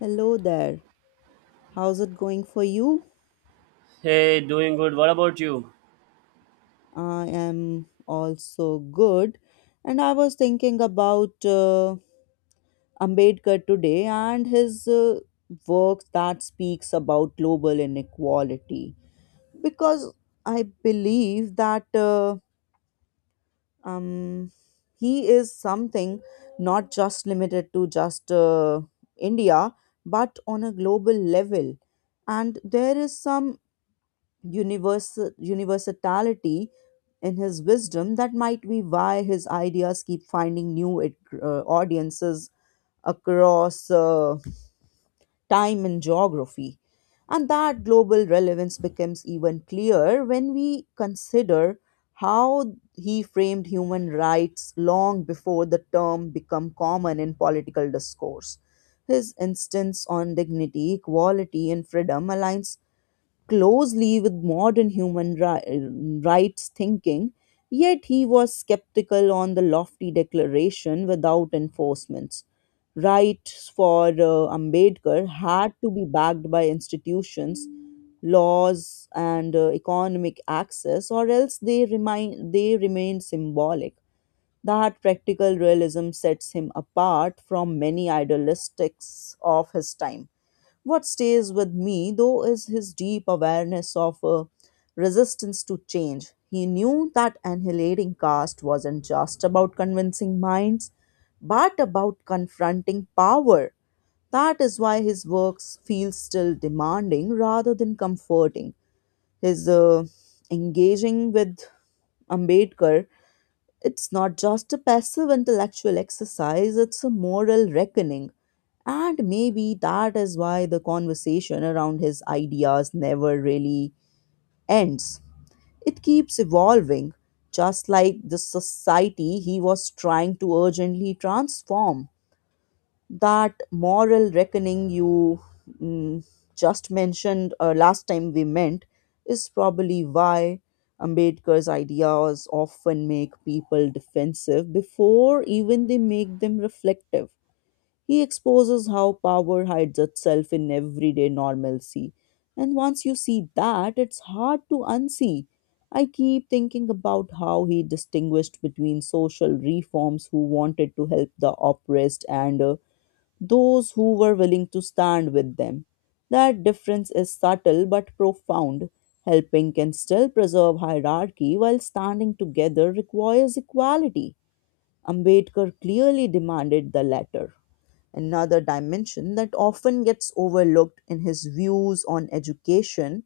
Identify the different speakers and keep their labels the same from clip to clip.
Speaker 1: Hello there. How's it going for you?
Speaker 2: Hey, doing good. What about you?
Speaker 1: I am also good. And I was thinking about Ambedkar today and his work that speaks about global inequality because I believe that um, he is something not just limited to just India but on a global level. And there is some universality in his wisdom that might be why his ideas keep finding new audiences across time and geography, and that global relevance becomes even clearer when we consider how he framed human rights long before the term became common in political discourse. His instance on dignity, equality and freedom aligns closely with modern rights thinking, yet he was skeptical on the lofty declaration without enforcements. Rights for Ambedkar had to be backed by institutions, laws, and economic access, or else they remain symbolic. That practical realism sets him apart from many idealistics of his time. What stays with me, though, is his deep awareness of resistance to change. He knew that annihilating caste wasn't just about convincing minds, but about confronting power. That is why his works feel still demanding rather than comforting. His engaging with Ambedkar, it's not just a passive intellectual exercise, it's a moral reckoning. And maybe that is why the conversation around his ideas never really ends. It keeps evolving, just like the society he was trying to urgently transform. That moral reckoning you mm, just mentioned last time we met is probably why Ambedkar's ideas often make people defensive before even they make them reflective. He exposes how power hides itself in everyday normalcy. And once you see that, it's hard to unsee. I keep thinking about how he distinguished between social reforms who wanted to help the oppressed and those who were willing to stand with them. That difference is subtle but profound. Helping can still preserve hierarchy, while standing together requires equality. Ambedkar clearly demanded the latter. Another dimension that often gets overlooked in his views on education.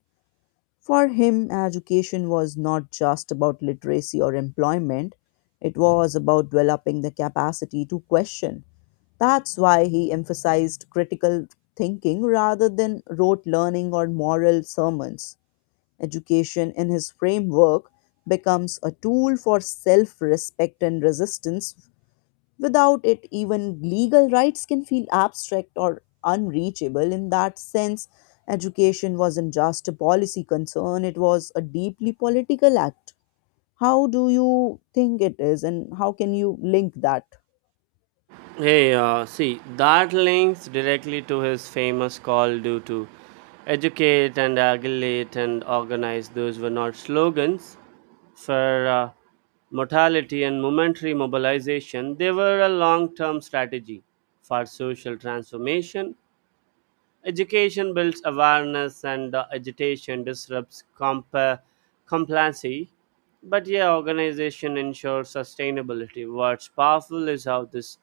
Speaker 1: For him, education was not just about literacy or employment, it was about developing the capacity to question. That's why he emphasized critical thinking rather than rote learning or moral sermons. Education, in his framework, becomes a tool for self respect and resistance. Without it, even legal rights can feel abstract or unreachable. In that sense, education wasn't just a policy concern, it was a deeply political act. How do you think it is, and how can you link that?
Speaker 2: Hey, see, that links directly to his famous call due to educate and aggregate and organize. Those were not slogans for mortality and momentary mobilization. They were a long term strategy for social transformation. Education builds awareness, and agitation disrupts complacency. But yeah, organization ensures sustainability. What's powerful is how this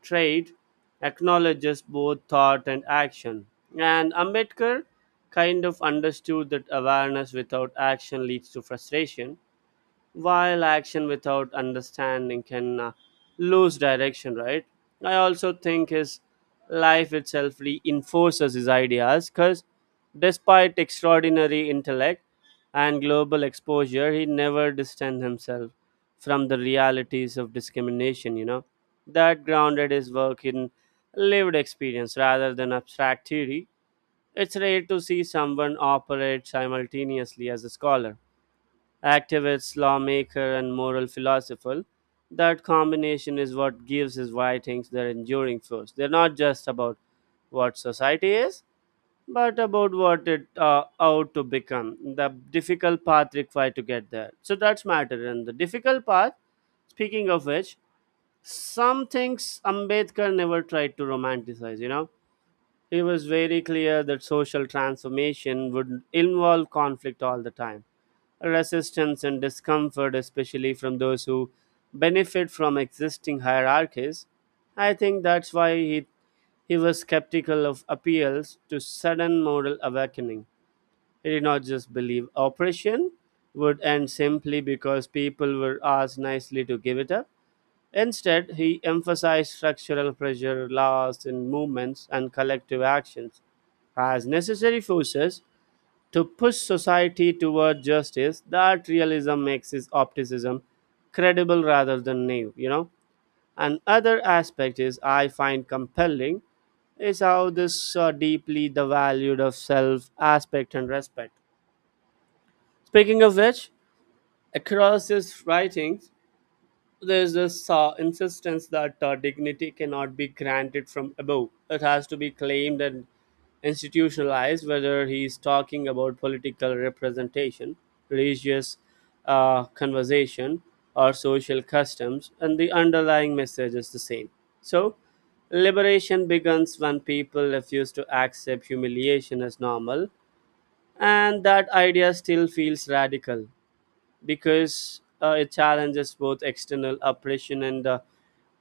Speaker 2: trade acknowledges both thought and action. And Ambedkar kind of understood that awareness without action leads to frustration, while action without understanding can lose direction, right? I also think his life itself reinforces his ideas, because despite extraordinary intellect and global exposure, he never distanced himself from the realities of discrimination, you know, that grounded his work in lived experience rather than abstract theory. It's rare to see someone operate simultaneously as a scholar, activist, lawmaker, and moral philosopher. That combination is what gives his writings their enduring force. They're not just about what society is, but about what it ought to become. The difficult path required to get there. So that's matter. And the difficult path, speaking of which, some things Ambedkar never tried to romanticize, you know, he was very clear that social transformation would involve conflict all the time, resistance and discomfort, especially from those who benefit from existing hierarchies. I think that's why he was skeptical of appeals to sudden moral awakening. He did not just believe oppression would end simply because people were asked nicely to give it up. Instead, he emphasized structural pressure, laws in movements, and collective actions as necessary forces to push society toward justice. That realism makes his optimism credible rather than naive, you know. And other aspect is I find compelling is how this deeply the valued of self aspect and respect. Speaking of which, across his writings, there's this insistence that dignity cannot be granted from above. It has to be claimed and institutionalized, whether he's talking about political representation, religious conversation, or social customs, and the underlying message is the same. So, liberation begins when people refuse to accept humiliation as normal, and that idea still feels radical because it challenges both external oppression and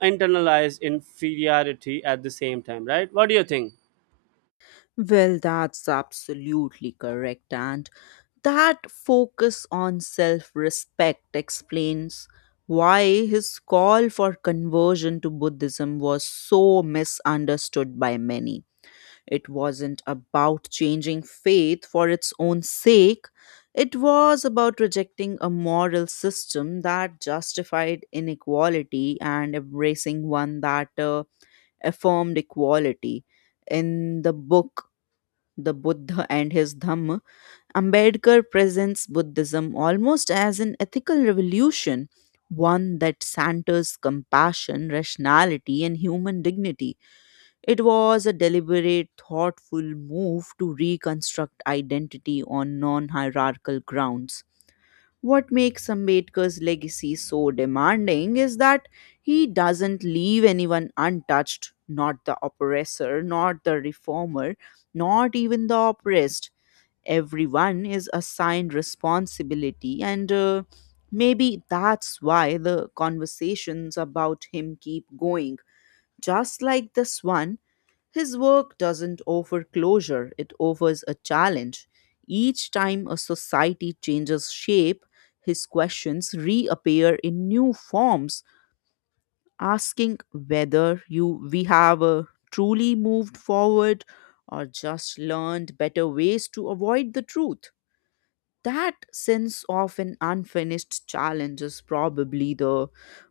Speaker 2: internalized inferiority at the same time, right? What do you think?
Speaker 1: Well, that's absolutely correct. And that focus on self respect explains why his call for conversion to Buddhism was so misunderstood by many. It wasn't about changing faith for its own sake. It was about rejecting a moral system that justified inequality and embracing one that affirmed equality. In the book, The Buddha and His Dhamma, Ambedkar presents Buddhism almost as an ethical revolution, one that centers compassion, rationality, and human dignity. It was a deliberate, thoughtful move to reconstruct identity on non hierarchical grounds. What makes Ambedkar's legacy so demanding is that he doesn't leave anyone untouched, not the oppressor, not the reformer, not even the oppressed. Everyone is assigned responsibility, and maybe that's why the conversations about him keep going, just like this one. His work doesn't offer closure, it offers a challenge. Each time a society changes shape, his questions reappear in new forms, asking whether you we have truly moved forward or just learned better ways to avoid the truth. That sense of an unfinished challenge is probably the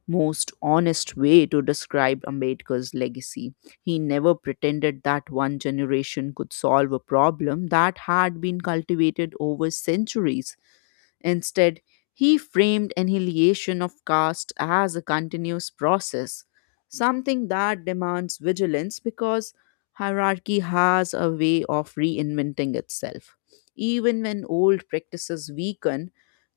Speaker 1: most honest way to describe Ambedkar's legacy. He never pretended that one generation could solve a problem that had been cultivated over centuries. Instead, he framed annihilation of caste as a continuous process, something that demands vigilance because hierarchy has a way of reinventing itself. Even when old practices weaken,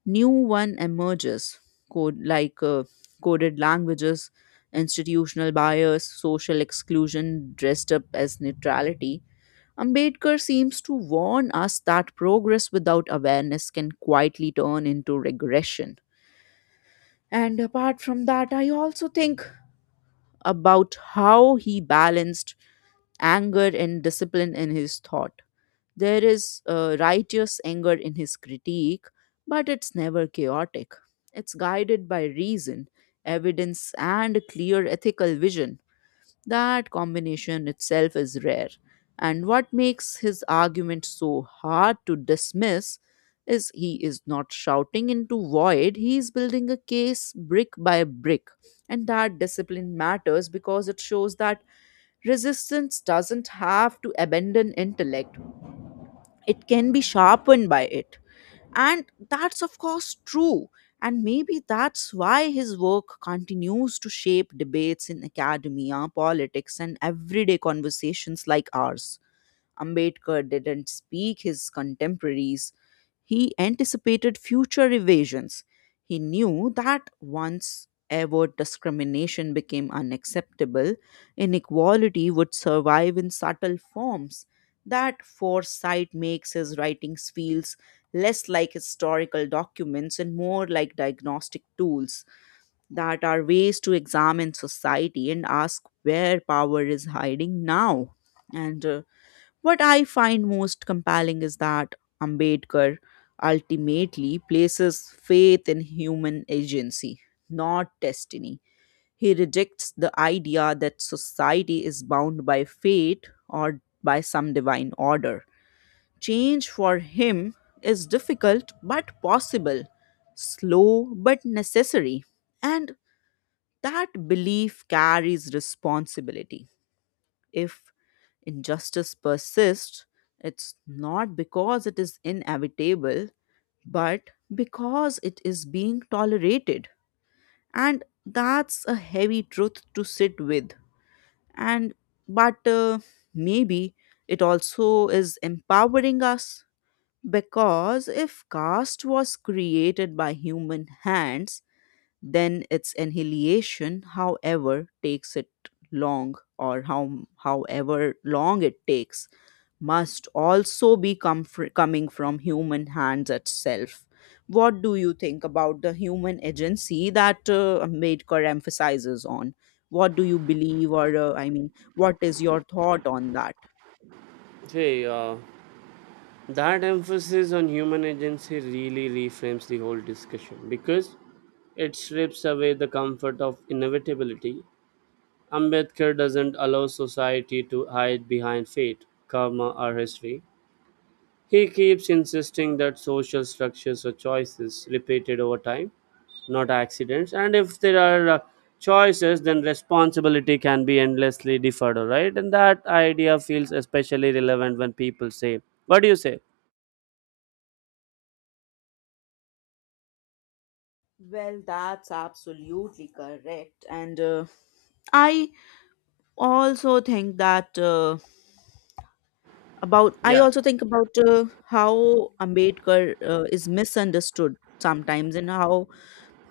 Speaker 1: new one emerges, code like uh, coded languages, institutional bias, social exclusion dressed up as neutrality. Ambedkar seems to warn us that progress without awareness can quietly turn into regression. And apart from that, I also think about how he balanced anger and discipline in his thought. There is righteous anger in his critique, but it's never chaotic. It's guided by reason, evidence, and clear ethical vision. That combination itself is rare, and what makes his argument so hard to dismiss is he is not shouting into void, he is building a case brick by brick. And that discipline matters because it shows that resistance doesn't have to abandon intellect, it can be sharpened by it. And that's, of course, true. And maybe that's why his work continues to shape debates in academia, politics, and everyday conversations like ours. Ambedkar didn't speak his contemporaries. He anticipated future evasions. He knew that once ever discrimination became unacceptable, inequality would survive in subtle forms. That foresight makes his writings feels less like historical documents and more like diagnostic tools, that are ways to examine society and ask where power is hiding now. And what I find most compelling is that Ambedkar ultimately places faith in human agency, not destiny. He rejects the idea that society is bound by fate or by some divine order. Change for him is difficult but possible, slow but necessary, and that belief carries responsibility. If injustice persists, it's not because it is inevitable, but because it is being tolerated. And that's a heavy truth to sit with. And but maybe it also is empowering us, because if caste was created by human hands, then its annihilation, however takes it long or how however long it takes, must also be coming from human hands itself. What do you think about the human agency that Ambedkar emphasizes on? What do you believe, or I mean, what is your thought on that?
Speaker 2: Hey, that emphasis on human agency really reframes the whole discussion, because it strips away the comfort of inevitability. Ambedkar doesn't allow society to hide behind fate, karma, or history. He keeps insisting that social structures are choices repeated over time, not accidents. And if there are choices, then responsibility can be endlessly deferred, right? And that idea feels especially relevant when people say, what do you say?
Speaker 1: Well, that's absolutely correct, and i also think that uh, I
Speaker 2: Yeah.
Speaker 1: also think about how Ambedkar is misunderstood sometimes, and how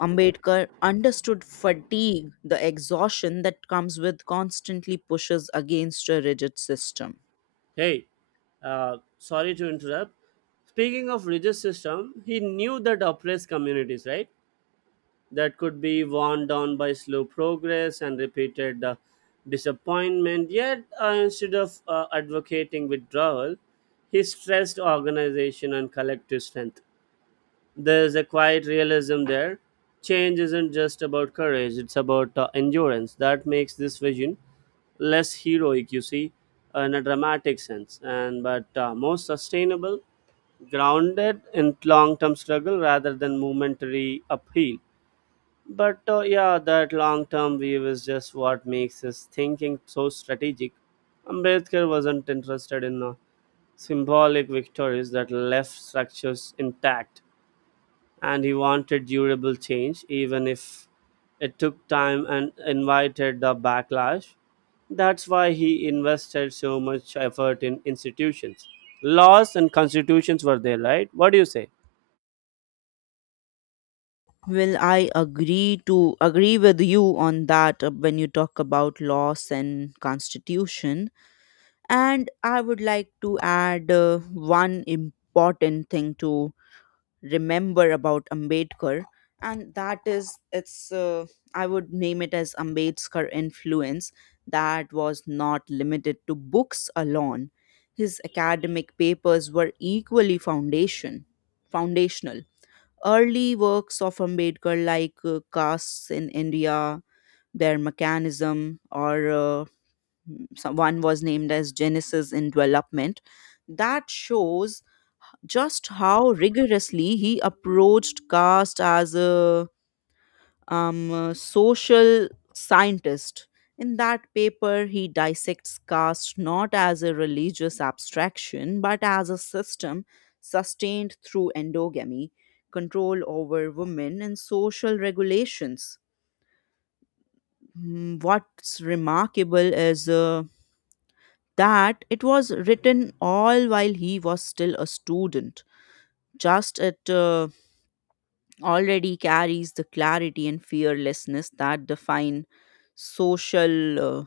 Speaker 1: Ambedkar understood fatigue, the exhaustion that comes with constantly pushes against a rigid system.
Speaker 2: Hey, sorry to interrupt. Speaking of religious system, he knew that oppressed communities, right? That could be worn down by slow progress and repeated disappointment. Yet, instead of advocating withdrawal, he stressed organization and collective strength. There is a quiet realism there. Change isn't just about courage, it's about endurance. That makes this vision less heroic, you see, in a dramatic sense, and but more sustainable, grounded in long term struggle rather than momentary upheal. But yeah, that long term view is just what makes his thinking so strategic. Ambedkar wasn't interested in symbolic victories that left structures intact, and he wanted durable change, even if it took time and invited the backlash. That's why he invested so much effort in institutions. Laws and constitutions were there, right? What do you say?
Speaker 1: Well, I agree to agree with you on that when you talk about laws and constitution. And I would like to add one important thing to remember about Ambedkar, and that is I would name it as Ambedkar influence that was not limited to books alone. His academic papers were equally foundational. Early works of Ambedkar, like Castes in India, their mechanism, or one was named as Genesis in Development. That shows just how rigorously he approached caste as a social scientist. In that paper, he dissects caste not as a religious abstraction but as a system sustained through endogamy, control over women, and social regulations. Mm, what's remarkable is that it was written all while he was still a student. Just it already carries the clarity and fearlessness that social uh,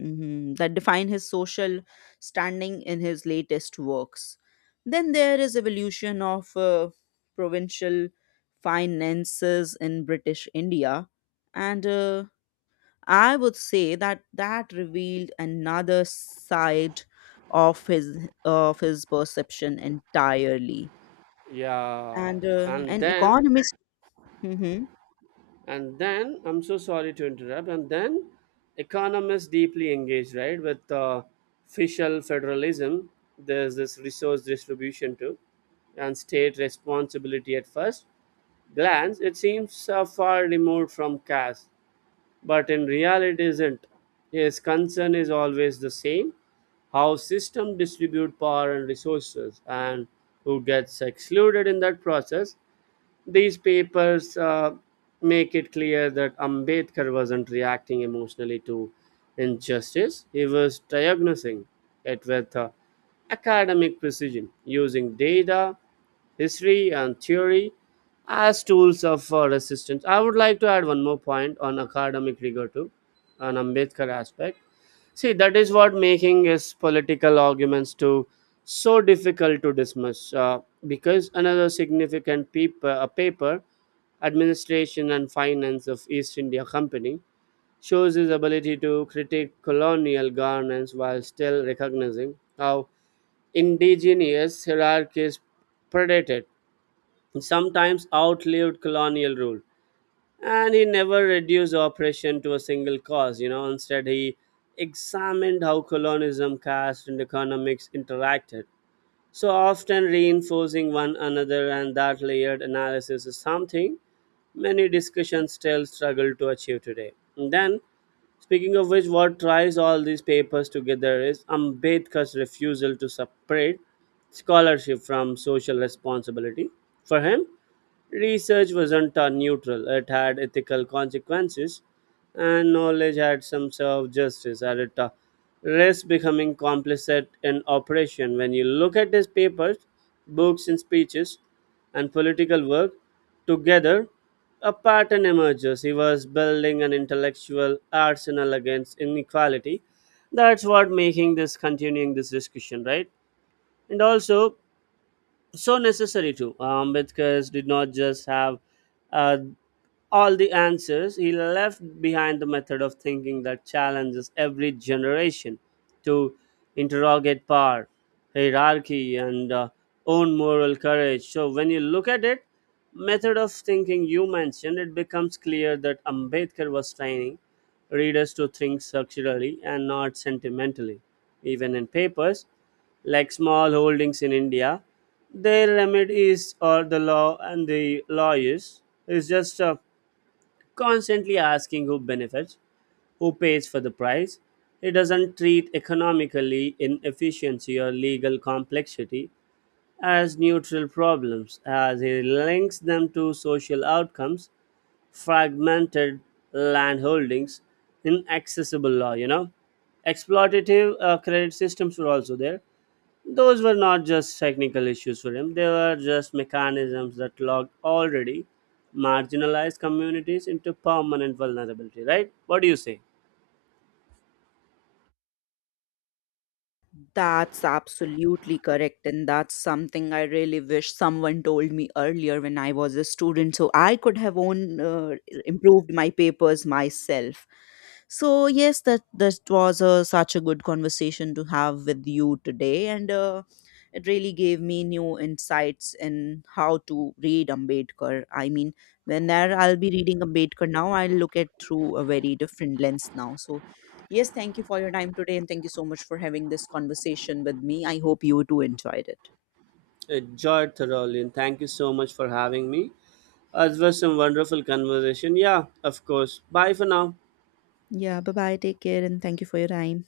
Speaker 1: mhm, that define his social standing in his latest works. Then there is evolution of provincial finances in British India, and I would say that that revealed another side of his perception entirely.
Speaker 2: Yeah,
Speaker 1: And
Speaker 2: and
Speaker 1: an
Speaker 2: then
Speaker 1: economist. Mhm.
Speaker 2: and then I'm so sorry to interrupt. And then economists deeply engaged, right, with fiscal federalism. There's this resource distribution too, and state responsibility. At first glance it seems far removed from caste, but in reality it isn't. His concern is always the same: how system distribute power and resources, and who gets excluded in that process. These papers make it clear that Ambedkar wasn't reacting emotionally to injustice, he was diagnosing it with academic precision, using data, history, and theory as tools of resistance. I would like to add one more point on academic rigor too, an Ambedkar aspect. See, that is what making his political arguments to so difficult to dismiss, because another significant paper, Administration and Finance of East India Company, shows his ability to critique colonial governance while still recognizing how indigenous hierarchies predated and sometimes outlived colonial rule. And he never reduced oppression to a single cause, you know. Instead, he examined how colonialism, caste, and economics interacted, so often reinforcing one another, and that layered analysis is something many discussions still struggle to achieve today. And then, speaking of which, what ties all these papers together is Ambedkar's refusal to separate scholarship from social responsibility. For him, research wasn't neutral, it had ethical consequences, and knowledge had some sort of justice at it. Risk becoming complicit in operation. When you look at his papers, books, and speeches, and political work together, a pattern emerges. He was building an intellectual arsenal against inequality. That's what making this continuing this discussion, right? And also, so necessary too. Ambedkar did not just have uh, all the answers, he left behind the method of thinking that challenges every generation to interrogate power, hierarchy, and own moral courage. So, when you look at it, method of thinking you mentioned, it becomes clear that Ambedkar was training readers to think structurally and not sentimentally. Even in papers like Small Holdings in India, their remit is, or The Law and the Lawyers, is just a constantly asking who benefits, who pays for the price. It doesn't treat economically inefficiency or legal complexity as neutral problems, as it links them to social outcomes: fragmented landholdings, inaccessible law, you know. Exploitative credit systems were also there. Those were not just technical issues for him, they were just mechanisms that locked already marginalized communities into permanent vulnerability, right? What do you say?
Speaker 1: That's absolutely correct. And that's something I really wish someone told me earlier when I was a student, so I could have own improved my papers myself. So yes, that was such a good conversation to have with you today, and it really gave me new insights in how to read Ambedkar. I mean, when there I'll be reading Ambedkar now, I'll look at through a very different lens now. So yes, thank you for your time today, and thank you so much for having this conversation with me. I hope you too enjoyed it.
Speaker 2: Enjoyed thoroughly, and thank you so much for having me. It was some wonderful conversation. Yeah, of course. Bye for now.
Speaker 1: Yeah, bye bye. Take care and thank you for your time.